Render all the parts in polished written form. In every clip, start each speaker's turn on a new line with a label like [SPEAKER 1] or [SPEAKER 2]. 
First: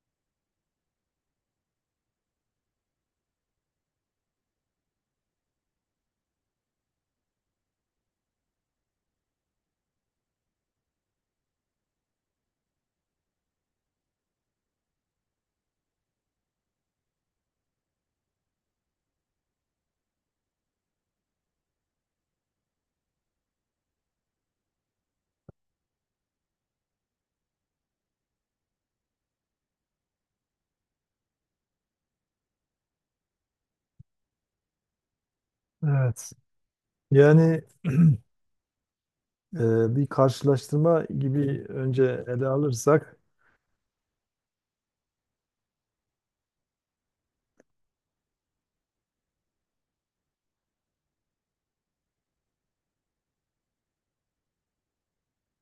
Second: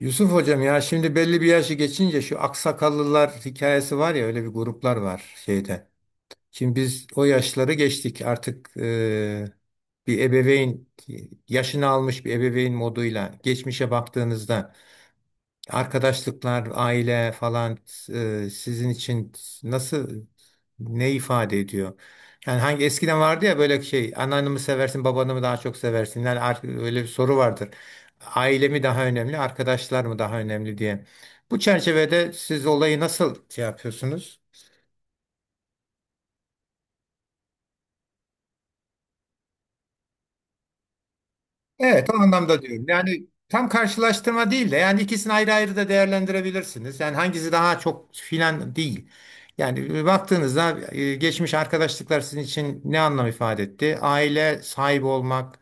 [SPEAKER 1] Yusuf hocam, ya şimdi belli bir yaşı geçince şu aksakallılar hikayesi var ya, öyle bir gruplar var şeyde. Şimdi biz o yaşları geçtik artık. Bir ebeveyn yaşını almış bir ebeveyn moduyla geçmişe baktığınızda arkadaşlıklar, aile falan, sizin için nasıl, ne ifade ediyor? Yani hangi eskiden vardı ya böyle şey, anneannemi mi seversin, babanı mı daha çok seversin? Yani öyle bir soru vardır. Aile mi daha önemli, arkadaşlar mı daha önemli diye. Bu çerçevede siz olayı nasıl şey yapıyorsunuz?
[SPEAKER 2] Evet. Yani bir karşılaştırma gibi
[SPEAKER 1] Evet, o
[SPEAKER 2] önce ele
[SPEAKER 1] anlamda diyorum.
[SPEAKER 2] alırsak,
[SPEAKER 1] Yani tam karşılaştırma değil de yani ikisini ayrı ayrı da değerlendirebilirsiniz. Yani hangisi daha çok filan değil. Yani baktığınızda geçmiş arkadaşlıklar sizin için ne anlam ifade etti? Aile sahibi olmak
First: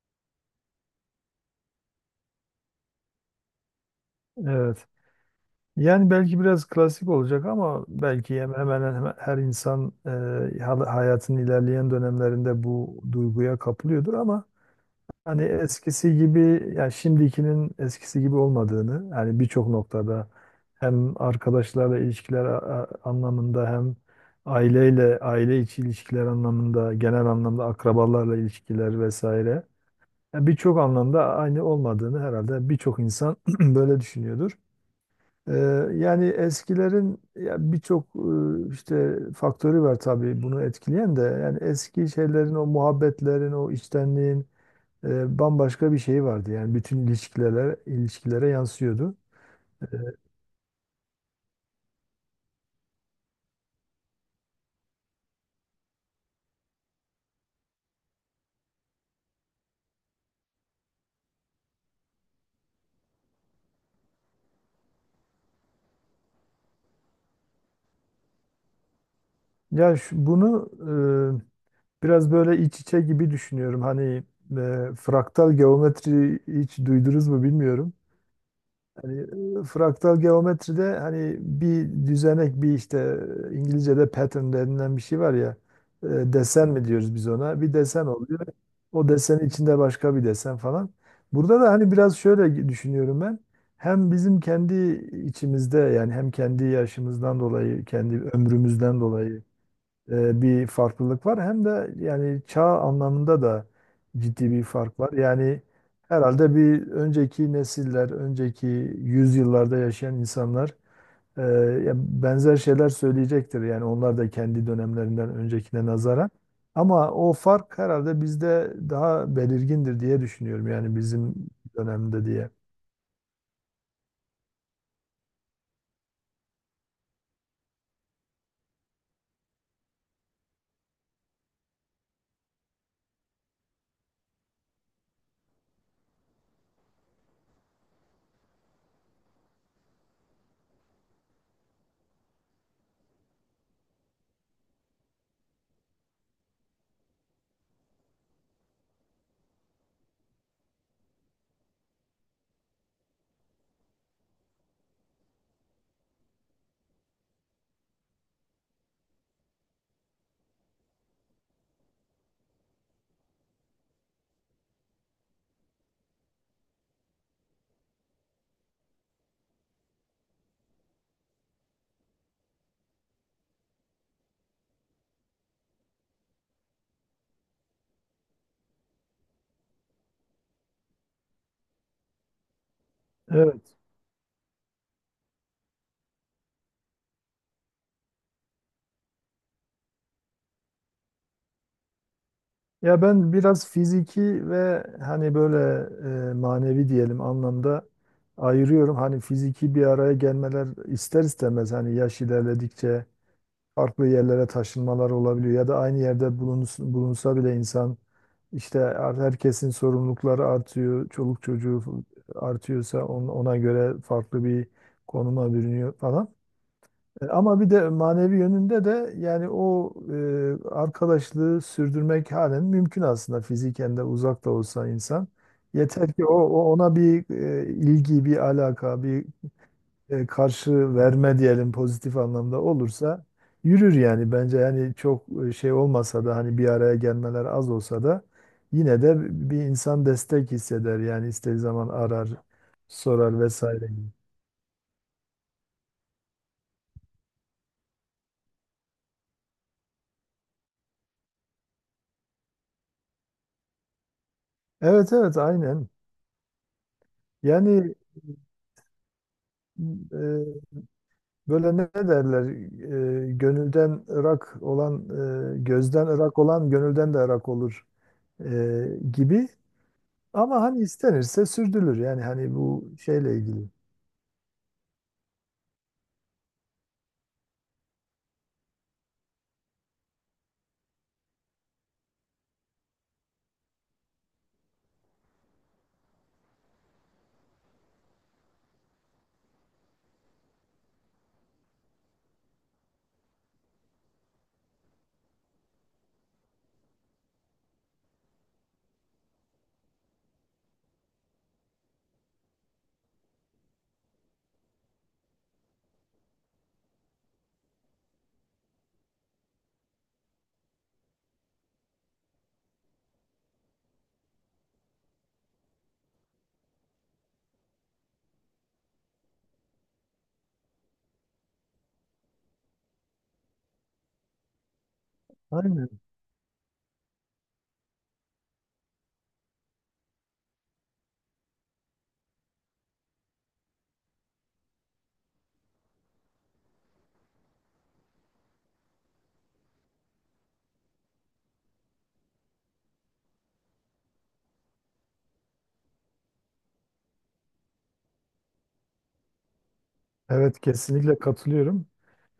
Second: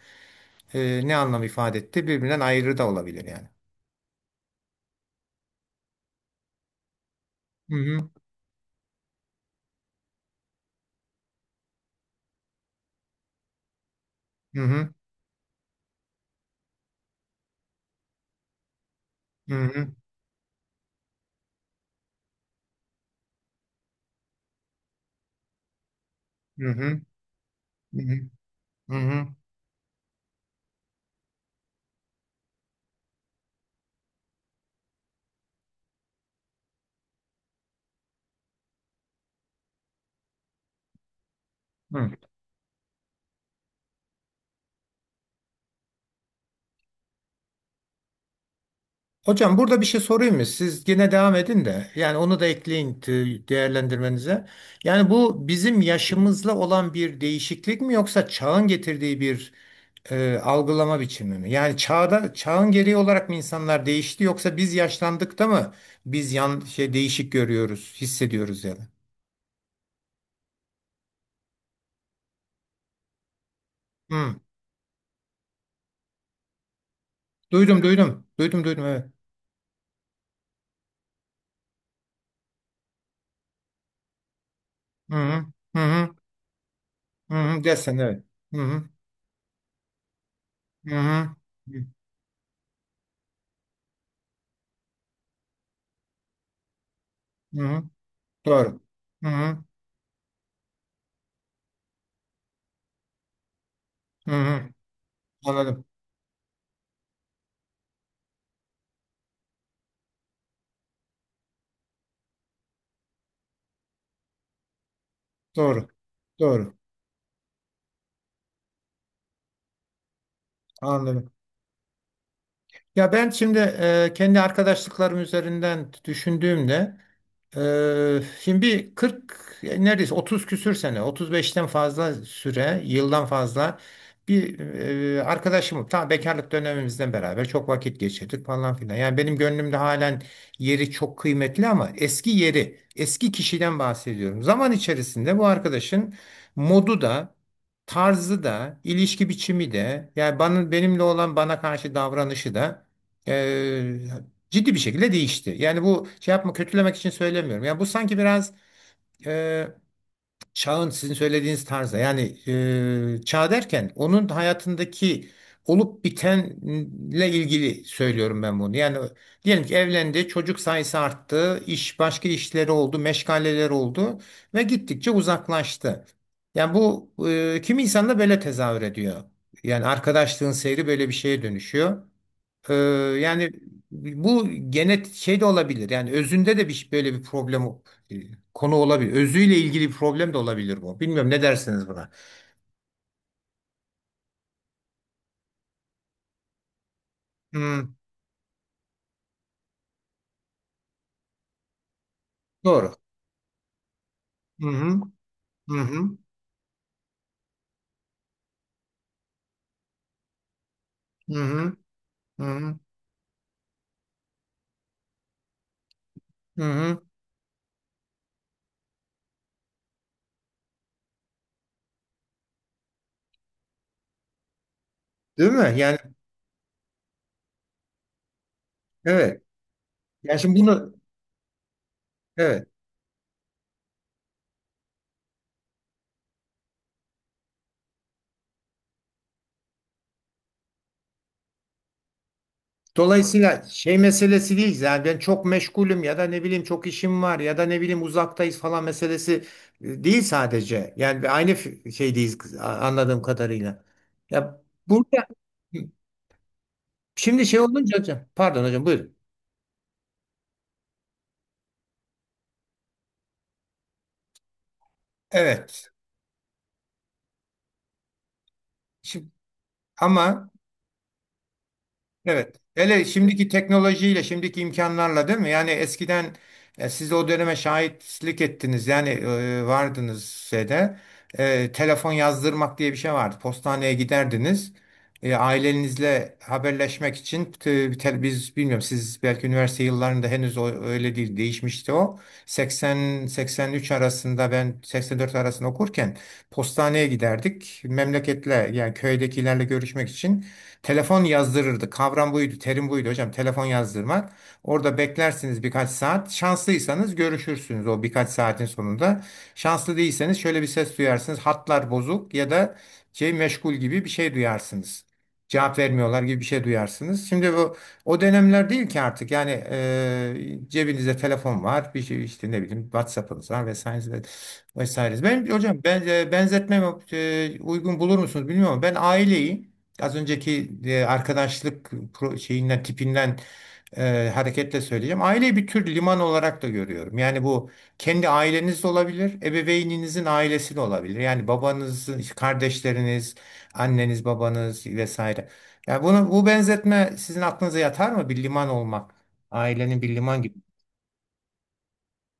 [SPEAKER 1] ne anlam ifade etti? Birbirinden ayrı da olabilir yani.
[SPEAKER 2] evet. Yani belki biraz klasik olacak
[SPEAKER 1] Hı
[SPEAKER 2] ama
[SPEAKER 1] hı.
[SPEAKER 2] belki hemen hemen her insan hayatın ilerleyen dönemlerinde bu duyguya kapılıyordur ama
[SPEAKER 1] Hı hı.
[SPEAKER 2] hani eskisi gibi yani şimdikinin eskisi gibi olmadığını yani birçok
[SPEAKER 1] Hı
[SPEAKER 2] noktada hem arkadaşlarla ilişkiler anlamında hem aileyle aile içi ilişkiler anlamında
[SPEAKER 1] hı.
[SPEAKER 2] genel anlamda
[SPEAKER 1] Hı
[SPEAKER 2] akrabalarla
[SPEAKER 1] hı.
[SPEAKER 2] ilişkiler
[SPEAKER 1] Hı
[SPEAKER 2] vesaire yani birçok anlamda aynı olmadığını herhalde birçok insan böyle düşünüyordur. Ee, Yani eskilerin ya birçok işte faktörü var tabii bunu etkileyen de yani eski
[SPEAKER 1] hı.
[SPEAKER 2] şeylerin o muhabbetlerin o içtenliğin bambaşka bir şey vardı. Yani bütün ilişkilere yansıyordu.
[SPEAKER 1] Hocam, burada bir şey sorayım mı? Siz yine devam edin de yani onu da ekleyin, değerlendirmenize. Yani bu bizim yaşımızla olan bir değişiklik mi, yoksa çağın getirdiği bir algılama biçimi mi? Yani çağın gereği olarak mı insanlar değişti, yoksa biz yaşlandık da mı biz şey değişik görüyoruz, hissediyoruz yani?
[SPEAKER 2] Ya, bunu biraz böyle iç içe gibi düşünüyorum. Hani
[SPEAKER 1] Hı.
[SPEAKER 2] fraktal geometri hiç duydunuz mu
[SPEAKER 1] Duydum,
[SPEAKER 2] bilmiyorum.
[SPEAKER 1] duydum. Duydum, duydum, evet.
[SPEAKER 2] Hani fraktal geometride hani bir düzenek bir işte İngilizce'de pattern denilen bir
[SPEAKER 1] Hı
[SPEAKER 2] şey var
[SPEAKER 1] hı.
[SPEAKER 2] ya,
[SPEAKER 1] Hı
[SPEAKER 2] e,
[SPEAKER 1] hı.
[SPEAKER 2] desen mi diyoruz biz
[SPEAKER 1] Hı
[SPEAKER 2] ona,
[SPEAKER 1] hı.
[SPEAKER 2] bir
[SPEAKER 1] Desen,
[SPEAKER 2] desen
[SPEAKER 1] evet.
[SPEAKER 2] oluyor.
[SPEAKER 1] Hı hı.
[SPEAKER 2] O desenin içinde başka bir desen falan.
[SPEAKER 1] Hı hı.
[SPEAKER 2] Burada da hani biraz şöyle düşünüyorum ben. Hem bizim kendi içimizde yani hem kendi yaşımızdan
[SPEAKER 1] Hı hı.
[SPEAKER 2] dolayı, kendi
[SPEAKER 1] Doğru.
[SPEAKER 2] ömrümüzden
[SPEAKER 1] Hı
[SPEAKER 2] dolayı
[SPEAKER 1] hı.
[SPEAKER 2] bir farklılık var. Hem de yani çağ anlamında da
[SPEAKER 1] Hı
[SPEAKER 2] ciddi bir
[SPEAKER 1] hı.
[SPEAKER 2] fark var. Yani
[SPEAKER 1] Anladım.
[SPEAKER 2] herhalde bir önceki nesiller, önceki yüzyıllarda yaşayan insanlar e, ya benzer şeyler söyleyecektir. Yani onlar da kendi dönemlerinden öncekine
[SPEAKER 1] Doğru.
[SPEAKER 2] nazaran.
[SPEAKER 1] Doğru.
[SPEAKER 2] Ama o fark herhalde bizde daha belirgindir diye düşünüyorum. Yani
[SPEAKER 1] Anladım.
[SPEAKER 2] bizim dönemde diye.
[SPEAKER 1] Ya ben şimdi, kendi arkadaşlıklarım üzerinden düşündüğümde, şimdi bir 40, yani neredeyse 30 küsür sene, 35'ten fazla süre, yıldan fazla bir arkadaşım, tam bekarlık dönemimizden beraber çok vakit geçirdik falan filan. Yani benim gönlümde halen yeri çok kıymetli, ama eski kişiden bahsediyorum. Zaman içerisinde bu arkadaşın modu da, tarzı da, ilişki biçimi de yani benimle olan, bana karşı davranışı da e, ciddi bir şekilde değişti. Yani bu şey yapma, kötülemek için söylemiyorum. Yani bu sanki biraz e, çağın, sizin söylediğiniz tarzda. Yani çağ derken onun hayatındaki olup bitenle ilgili söylüyorum ben bunu. Yani diyelim ki evlendi, çocuk sayısı arttı, başka işleri oldu, meşgaleleri oldu ve gittikçe uzaklaştı. Yani bu kimi insan da böyle tezahür ediyor. Yani arkadaşlığın seyri böyle bir şeye dönüşüyor. Ee, yani
[SPEAKER 2] Evet.
[SPEAKER 1] bu genet şey de olabilir. Yani özünde de bir böyle bir problem e, konu olabilir. Özüyle ilgili bir problem de olabilir bu. Bilmiyorum, ne dersiniz buna?
[SPEAKER 2] Ya ben biraz fiziki ve hani böyle manevi diyelim anlamda
[SPEAKER 1] Hmm,
[SPEAKER 2] ayırıyorum. Hani fiziki bir araya gelmeler ister istemez hani yaş
[SPEAKER 1] doğru.
[SPEAKER 2] ilerledikçe farklı yerlere
[SPEAKER 1] Hı hı.
[SPEAKER 2] taşınmalar olabiliyor ya
[SPEAKER 1] Hı
[SPEAKER 2] da aynı
[SPEAKER 1] hı.
[SPEAKER 2] yerde bulunsa bile insan işte herkesin sorumlulukları artıyor,
[SPEAKER 1] Hı
[SPEAKER 2] çoluk
[SPEAKER 1] hı.
[SPEAKER 2] çocuğu
[SPEAKER 1] Hı hı.
[SPEAKER 2] artıyorsa ona göre farklı bir konuma bürünüyor falan.
[SPEAKER 1] Hı hı.
[SPEAKER 2] Ama bir de manevi yönünde de yani o arkadaşlığı sürdürmek halen mümkün, aslında fiziken de uzak da olsa insan.
[SPEAKER 1] Değil mi? Yani,
[SPEAKER 2] Yeter ki ona bir ilgi, bir alaka, bir
[SPEAKER 1] evet. Yani şimdi bunu,
[SPEAKER 2] karşı verme diyelim, pozitif anlamda
[SPEAKER 1] evet.
[SPEAKER 2] olursa yürür yani, bence yani çok şey olmasa da, hani bir araya gelmeler az olsa da yine de bir insan destek hisseder yani, istediği zaman arar, sorar
[SPEAKER 1] Dolayısıyla
[SPEAKER 2] vesaire
[SPEAKER 1] şey
[SPEAKER 2] gibi.
[SPEAKER 1] meselesi değil, yani ben çok meşgulüm ya da ne bileyim çok işim var ya da ne bileyim uzaktayız falan meselesi değil sadece. Yani bir aynı şeydeyiz, anladığım kadarıyla. Ya
[SPEAKER 2] Evet
[SPEAKER 1] burada
[SPEAKER 2] evet aynen.
[SPEAKER 1] şimdi şey
[SPEAKER 2] Yani
[SPEAKER 1] olunca hocam, pardon hocam, buyurun.
[SPEAKER 2] e, böyle ne derler? Gönülden ırak olan,
[SPEAKER 1] Evet.
[SPEAKER 2] gözden ırak olan gönülden de ırak olur e,
[SPEAKER 1] Şimdi,
[SPEAKER 2] gibi.
[SPEAKER 1] ama.
[SPEAKER 2] Ama hani istenirse sürdürülür. Yani hani
[SPEAKER 1] Evet.
[SPEAKER 2] bu
[SPEAKER 1] Hele
[SPEAKER 2] şeyle
[SPEAKER 1] şimdiki
[SPEAKER 2] ilgili.
[SPEAKER 1] teknolojiyle, şimdiki imkanlarla, değil mi? Yani eskiden siz o döneme şahitlik ettiniz. Yani vardınız şeyde. Telefon yazdırmak diye bir şey vardı. Postaneye giderdiniz. Ailenizle haberleşmek için biz bilmiyorum, siz belki üniversite yıllarında henüz o, öyle değil, değişmişti o. 80 83 arasında, ben 84 arasında okurken postaneye giderdik. Memleketle, yani köydekilerle görüşmek için. Telefon yazdırırdı. Kavram buydu, terim buydu hocam. Telefon yazdırmak. Orada beklersiniz birkaç saat. Şanslıysanız görüşürsünüz o birkaç saatin sonunda. Şanslı değilseniz şöyle bir ses duyarsınız. Hatlar bozuk ya da şey meşgul gibi bir şey duyarsınız. Cevap vermiyorlar gibi bir şey duyarsınız. Şimdi bu o dönemler değil ki artık. Yani cebinizde telefon var, bir şey işte, ne bileyim, WhatsApp'ınız var vesaire vesaire. Ben hocam
[SPEAKER 2] Aynen.
[SPEAKER 1] ben benzetmeme uygun bulur musunuz bilmiyorum, ama ben aileyi, az önceki arkadaşlık şeyinden, tipinden hareketle söyleyeceğim. Aileyi bir tür liman olarak da görüyorum. Yani bu kendi aileniz de olabilir, ebeveyninizin ailesi de olabilir. Yani babanız, kardeşleriniz, anneniz, babanız vesaire. Yani bu benzetme sizin aklınıza yatar mı? Bir liman olmak, ailenin bir liman gibi.
[SPEAKER 2] Evet, kesinlikle katılıyorum.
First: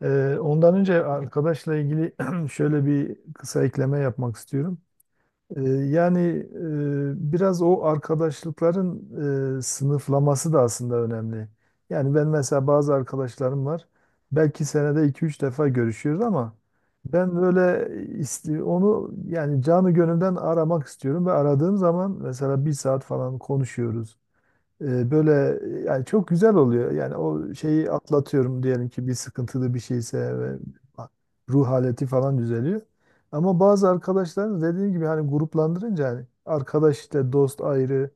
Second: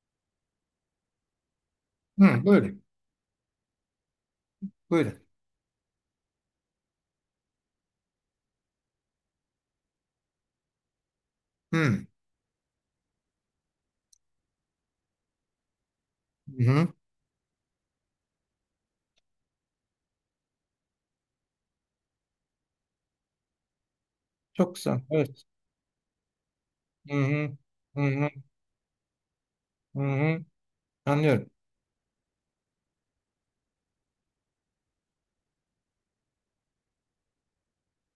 [SPEAKER 2] Ondan önce arkadaşla ilgili
[SPEAKER 1] Hı, buyurun,
[SPEAKER 2] şöyle bir kısa ekleme yapmak istiyorum.
[SPEAKER 1] buyurun.
[SPEAKER 2] Yani biraz o arkadaşlıkların sınıflaması da aslında önemli.
[SPEAKER 1] Hı,
[SPEAKER 2] Yani ben mesela bazı arkadaşlarım var. Belki senede 2-3 defa görüşüyoruz ama
[SPEAKER 1] hı, hı.
[SPEAKER 2] ben böyle onu yani canı gönülden aramak istiyorum ve aradığım zaman mesela 1 saat falan konuşuyoruz.
[SPEAKER 1] Çok güzel.
[SPEAKER 2] Böyle
[SPEAKER 1] Evet.
[SPEAKER 2] yani çok güzel oluyor.
[SPEAKER 1] Hı,
[SPEAKER 2] Yani
[SPEAKER 1] hı,
[SPEAKER 2] o şeyi
[SPEAKER 1] hı, hı,
[SPEAKER 2] atlatıyorum diyelim ki, bir sıkıntılı bir
[SPEAKER 1] hı.
[SPEAKER 2] şeyse
[SPEAKER 1] Hı.
[SPEAKER 2] ve
[SPEAKER 1] Anlıyorum.
[SPEAKER 2] ruh haleti falan düzeliyor. Ama bazı arkadaşlar dediğim gibi hani gruplandırınca hani arkadaş işte, dost ayrı,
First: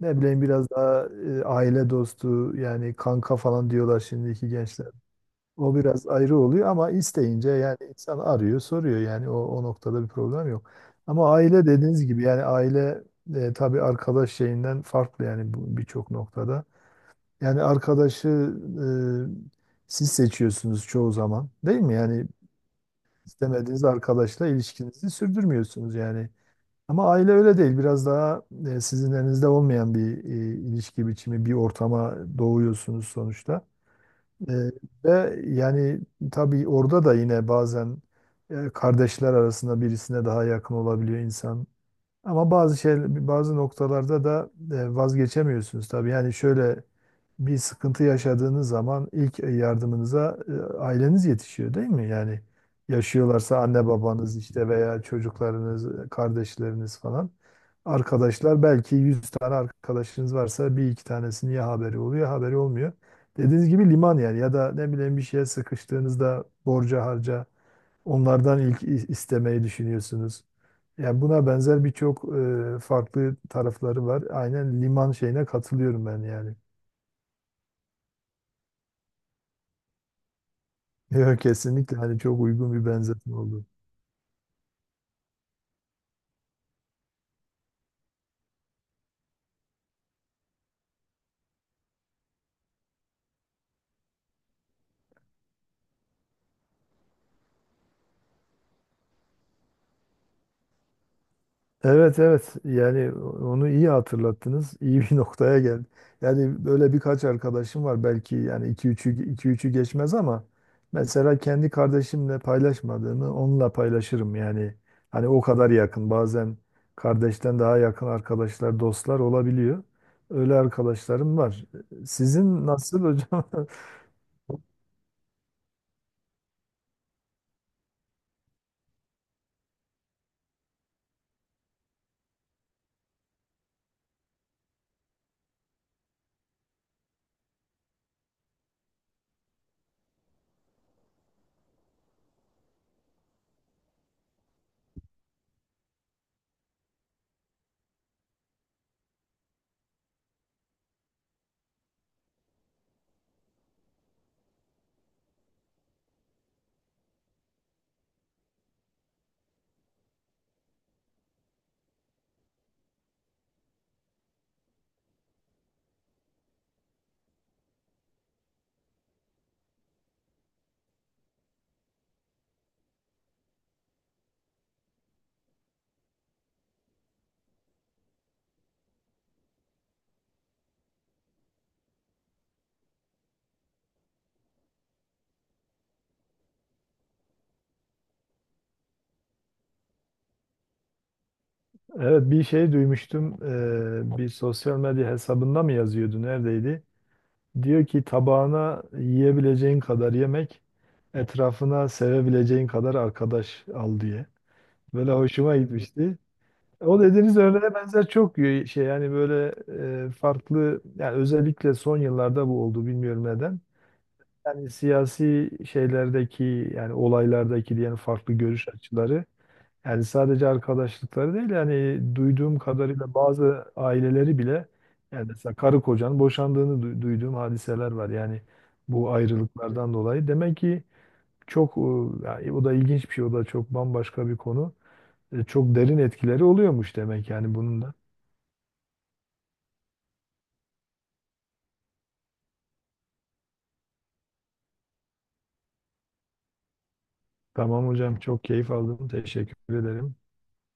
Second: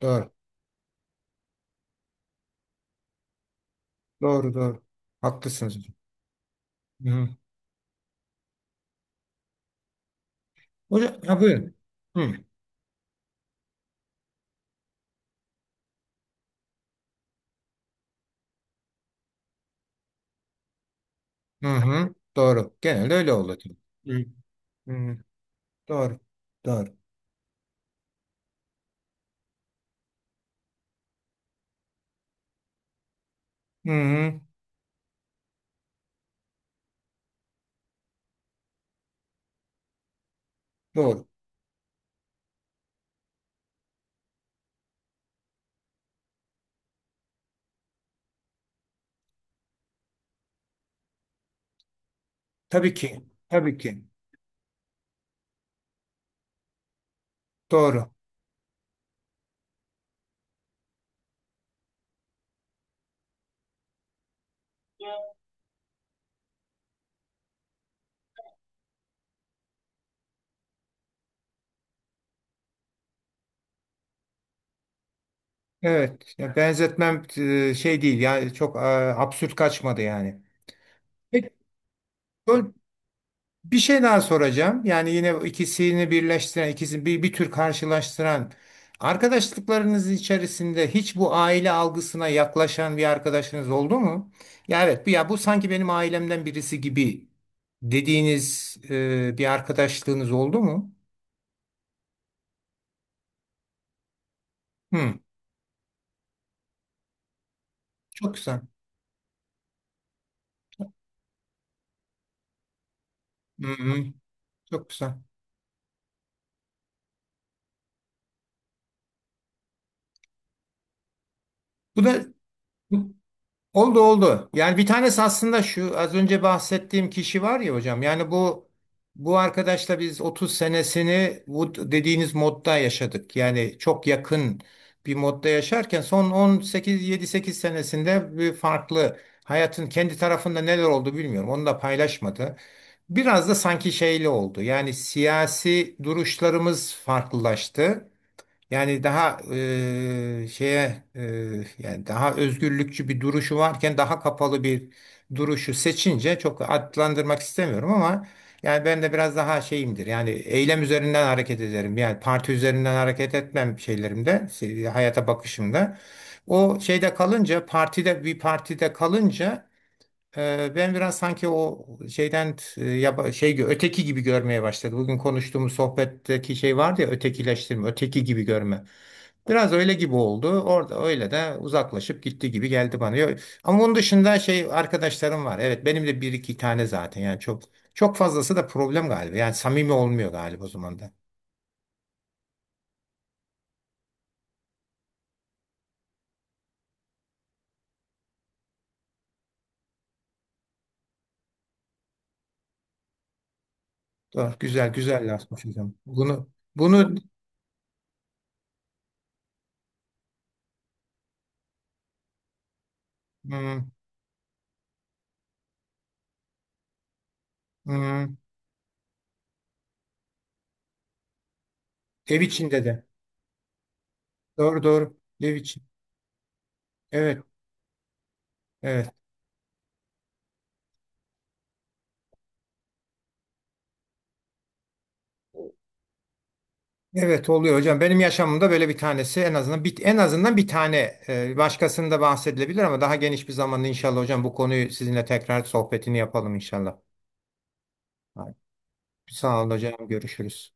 [SPEAKER 2] ne
[SPEAKER 1] Doğru,
[SPEAKER 2] bileyim biraz daha aile dostu yani, kanka falan diyorlar şimdiki
[SPEAKER 1] doğru, doğru.
[SPEAKER 2] gençler. O
[SPEAKER 1] Haklısınız.
[SPEAKER 2] biraz ayrı oluyor ama
[SPEAKER 1] Hı hı.
[SPEAKER 2] isteyince yani insan arıyor, soruyor yani o noktada bir problem yok.
[SPEAKER 1] Hocam,
[SPEAKER 2] Ama
[SPEAKER 1] ha,
[SPEAKER 2] aile
[SPEAKER 1] buyurun.
[SPEAKER 2] dediğiniz gibi
[SPEAKER 1] Hı
[SPEAKER 2] yani aile tabii arkadaş şeyinden farklı yani, birçok noktada. Yani arkadaşı siz seçiyorsunuz çoğu zaman
[SPEAKER 1] hı.
[SPEAKER 2] değil mi?
[SPEAKER 1] Hı.
[SPEAKER 2] Yani
[SPEAKER 1] Doğru. Genelde öyle oluyor.
[SPEAKER 2] istemediğiniz
[SPEAKER 1] Hı
[SPEAKER 2] arkadaşla ilişkinizi
[SPEAKER 1] hı.
[SPEAKER 2] sürdürmüyorsunuz
[SPEAKER 1] Doğru.
[SPEAKER 2] yani.
[SPEAKER 1] Doğru.
[SPEAKER 2] Ama aile öyle değil. Biraz daha sizin elinizde olmayan bir ilişki biçimi, bir ortama doğuyorsunuz sonuçta.
[SPEAKER 1] Hı hı.
[SPEAKER 2] Ee, ve yani tabii orada da yine bazen kardeşler arasında birisine daha yakın olabiliyor
[SPEAKER 1] Doğru.
[SPEAKER 2] insan. Ama bazı noktalarda da vazgeçemiyorsunuz tabii. Yani şöyle bir sıkıntı yaşadığınız zaman ilk yardımınıza aileniz yetişiyor değil mi? Yani
[SPEAKER 1] Tabii ki.
[SPEAKER 2] yaşıyorlarsa
[SPEAKER 1] Tabii
[SPEAKER 2] anne
[SPEAKER 1] ki.
[SPEAKER 2] babanız işte, veya çocuklarınız, kardeşleriniz falan.
[SPEAKER 1] Doğru.
[SPEAKER 2] Arkadaşlar belki 100 tane arkadaşınız varsa 1-2 tanesinin ya haberi oluyor ya haberi olmuyor. Dediğiniz gibi liman yani, ya da ne bileyim, bir şeye sıkıştığınızda, borca harca onlardan ilk istemeyi düşünüyorsunuz. Yani buna benzer birçok farklı tarafları var. Aynen liman şeyine katılıyorum ben
[SPEAKER 1] Evet.
[SPEAKER 2] yani.
[SPEAKER 1] Ya benzetmem şey değil. Yani çok absürt kaçmadı yani.
[SPEAKER 2] Yok,
[SPEAKER 1] Peki,
[SPEAKER 2] kesinlikle hani çok uygun bir benzetme oldu.
[SPEAKER 1] bir şey daha soracağım. Yani yine ikisini birleştiren, ikisini bir tür karşılaştıran arkadaşlıklarınız içerisinde hiç bu aile algısına yaklaşan bir arkadaşınız oldu mu? Ya evet, ya bu sanki benim ailemden birisi gibi dediğiniz bir arkadaşlığınız oldu mu?
[SPEAKER 2] Evet, evet, yani onu iyi hatırlattınız. İyi bir
[SPEAKER 1] Hı,
[SPEAKER 2] noktaya geldi. Yani böyle birkaç arkadaşım var
[SPEAKER 1] çok
[SPEAKER 2] belki,
[SPEAKER 1] güzel.
[SPEAKER 2] yani 2-3'ü geçmez ama mesela kendi kardeşimle paylaşmadığımı
[SPEAKER 1] Hı
[SPEAKER 2] onunla
[SPEAKER 1] hı,
[SPEAKER 2] paylaşırım yani.
[SPEAKER 1] çok güzel.
[SPEAKER 2] Hani o kadar yakın, bazen kardeşten daha yakın arkadaşlar, dostlar olabiliyor. Öyle arkadaşlarım var.
[SPEAKER 1] Bu da.
[SPEAKER 2] Sizin nasıl hocam?
[SPEAKER 1] Oldu, oldu. Yani bir tanesi aslında şu az önce bahsettiğim kişi var ya hocam. Yani bu arkadaşla biz 30 senesini bu dediğiniz modda yaşadık. Yani çok yakın bir modda yaşarken son 18 7-8 senesinde bir farklı hayatın kendi tarafında neler oldu bilmiyorum. Onu da paylaşmadı. Biraz da sanki şeyli oldu. Yani siyasi duruşlarımız farklılaştı. Yani daha şeye, yani daha özgürlükçü bir duruşu varken daha kapalı bir duruşu seçince çok adlandırmak istemiyorum, ama yani ben de biraz daha şeyimdir. Yani eylem üzerinden hareket ederim. Yani parti üzerinden hareket etmem şeylerimde, hayata bakışımda. O şeyde kalınca bir partide kalınca, ben biraz sanki o şeyden öteki gibi görmeye başladı. Bugün konuştuğumuz sohbetteki şey vardı ya, ötekileştirme, öteki gibi görme. Biraz öyle gibi oldu. Orada öyle de uzaklaşıp gitti gibi geldi bana. Ama onun dışında şey arkadaşlarım var. Evet, benim de bir iki tane zaten. Yani çok çok fazlası da problem galiba. Yani samimi olmuyor galiba o zaman da.
[SPEAKER 2] Evet, bir şey duymuştum. Bir sosyal medya hesabında mı yazıyordu? Neredeydi? Diyor ki, tabağına yiyebileceğin kadar yemek, etrafına sevebileceğin kadar arkadaş al diye.
[SPEAKER 1] Doğru, güzel
[SPEAKER 2] Böyle
[SPEAKER 1] güzel laf
[SPEAKER 2] hoşuma
[SPEAKER 1] hocam.
[SPEAKER 2] gitmişti.
[SPEAKER 1] Bunu
[SPEAKER 2] O
[SPEAKER 1] bunu
[SPEAKER 2] dediğiniz örneğe benzer çok şey yani, böyle farklı yani, özellikle son yıllarda bu oldu bilmiyorum neden.
[SPEAKER 1] Hmm,
[SPEAKER 2] Yani siyasi şeylerdeki yani olaylardaki diyelim
[SPEAKER 1] hmm,
[SPEAKER 2] farklı görüş açıları yani sadece arkadaşlıkları değil yani,
[SPEAKER 1] ev
[SPEAKER 2] duyduğum
[SPEAKER 1] içinde de.
[SPEAKER 2] kadarıyla bazı aileleri bile,
[SPEAKER 1] Doğru, doğru.
[SPEAKER 2] yani
[SPEAKER 1] Ev
[SPEAKER 2] mesela karı
[SPEAKER 1] için.
[SPEAKER 2] kocanın boşandığını duyduğum
[SPEAKER 1] Evet.
[SPEAKER 2] hadiseler var. Yani bu
[SPEAKER 1] Evet.
[SPEAKER 2] ayrılıklardan dolayı. Demek ki çok yani o da ilginç bir şey, o da çok bambaşka bir konu. Çok derin etkileri oluyormuş demek
[SPEAKER 1] Evet,
[SPEAKER 2] yani
[SPEAKER 1] oluyor
[SPEAKER 2] bunun da.
[SPEAKER 1] hocam. Benim yaşamımda böyle bir tanesi en azından en azından bir tane, başkasında bahsedilebilir, ama daha geniş bir zamanda inşallah hocam bu konuyu sizinle tekrar sohbetini yapalım inşallah.
[SPEAKER 2] Tamam hocam, çok keyif aldım.
[SPEAKER 1] Sağ olun
[SPEAKER 2] Teşekkür
[SPEAKER 1] hocam.
[SPEAKER 2] ederim.
[SPEAKER 1] Görüşürüz.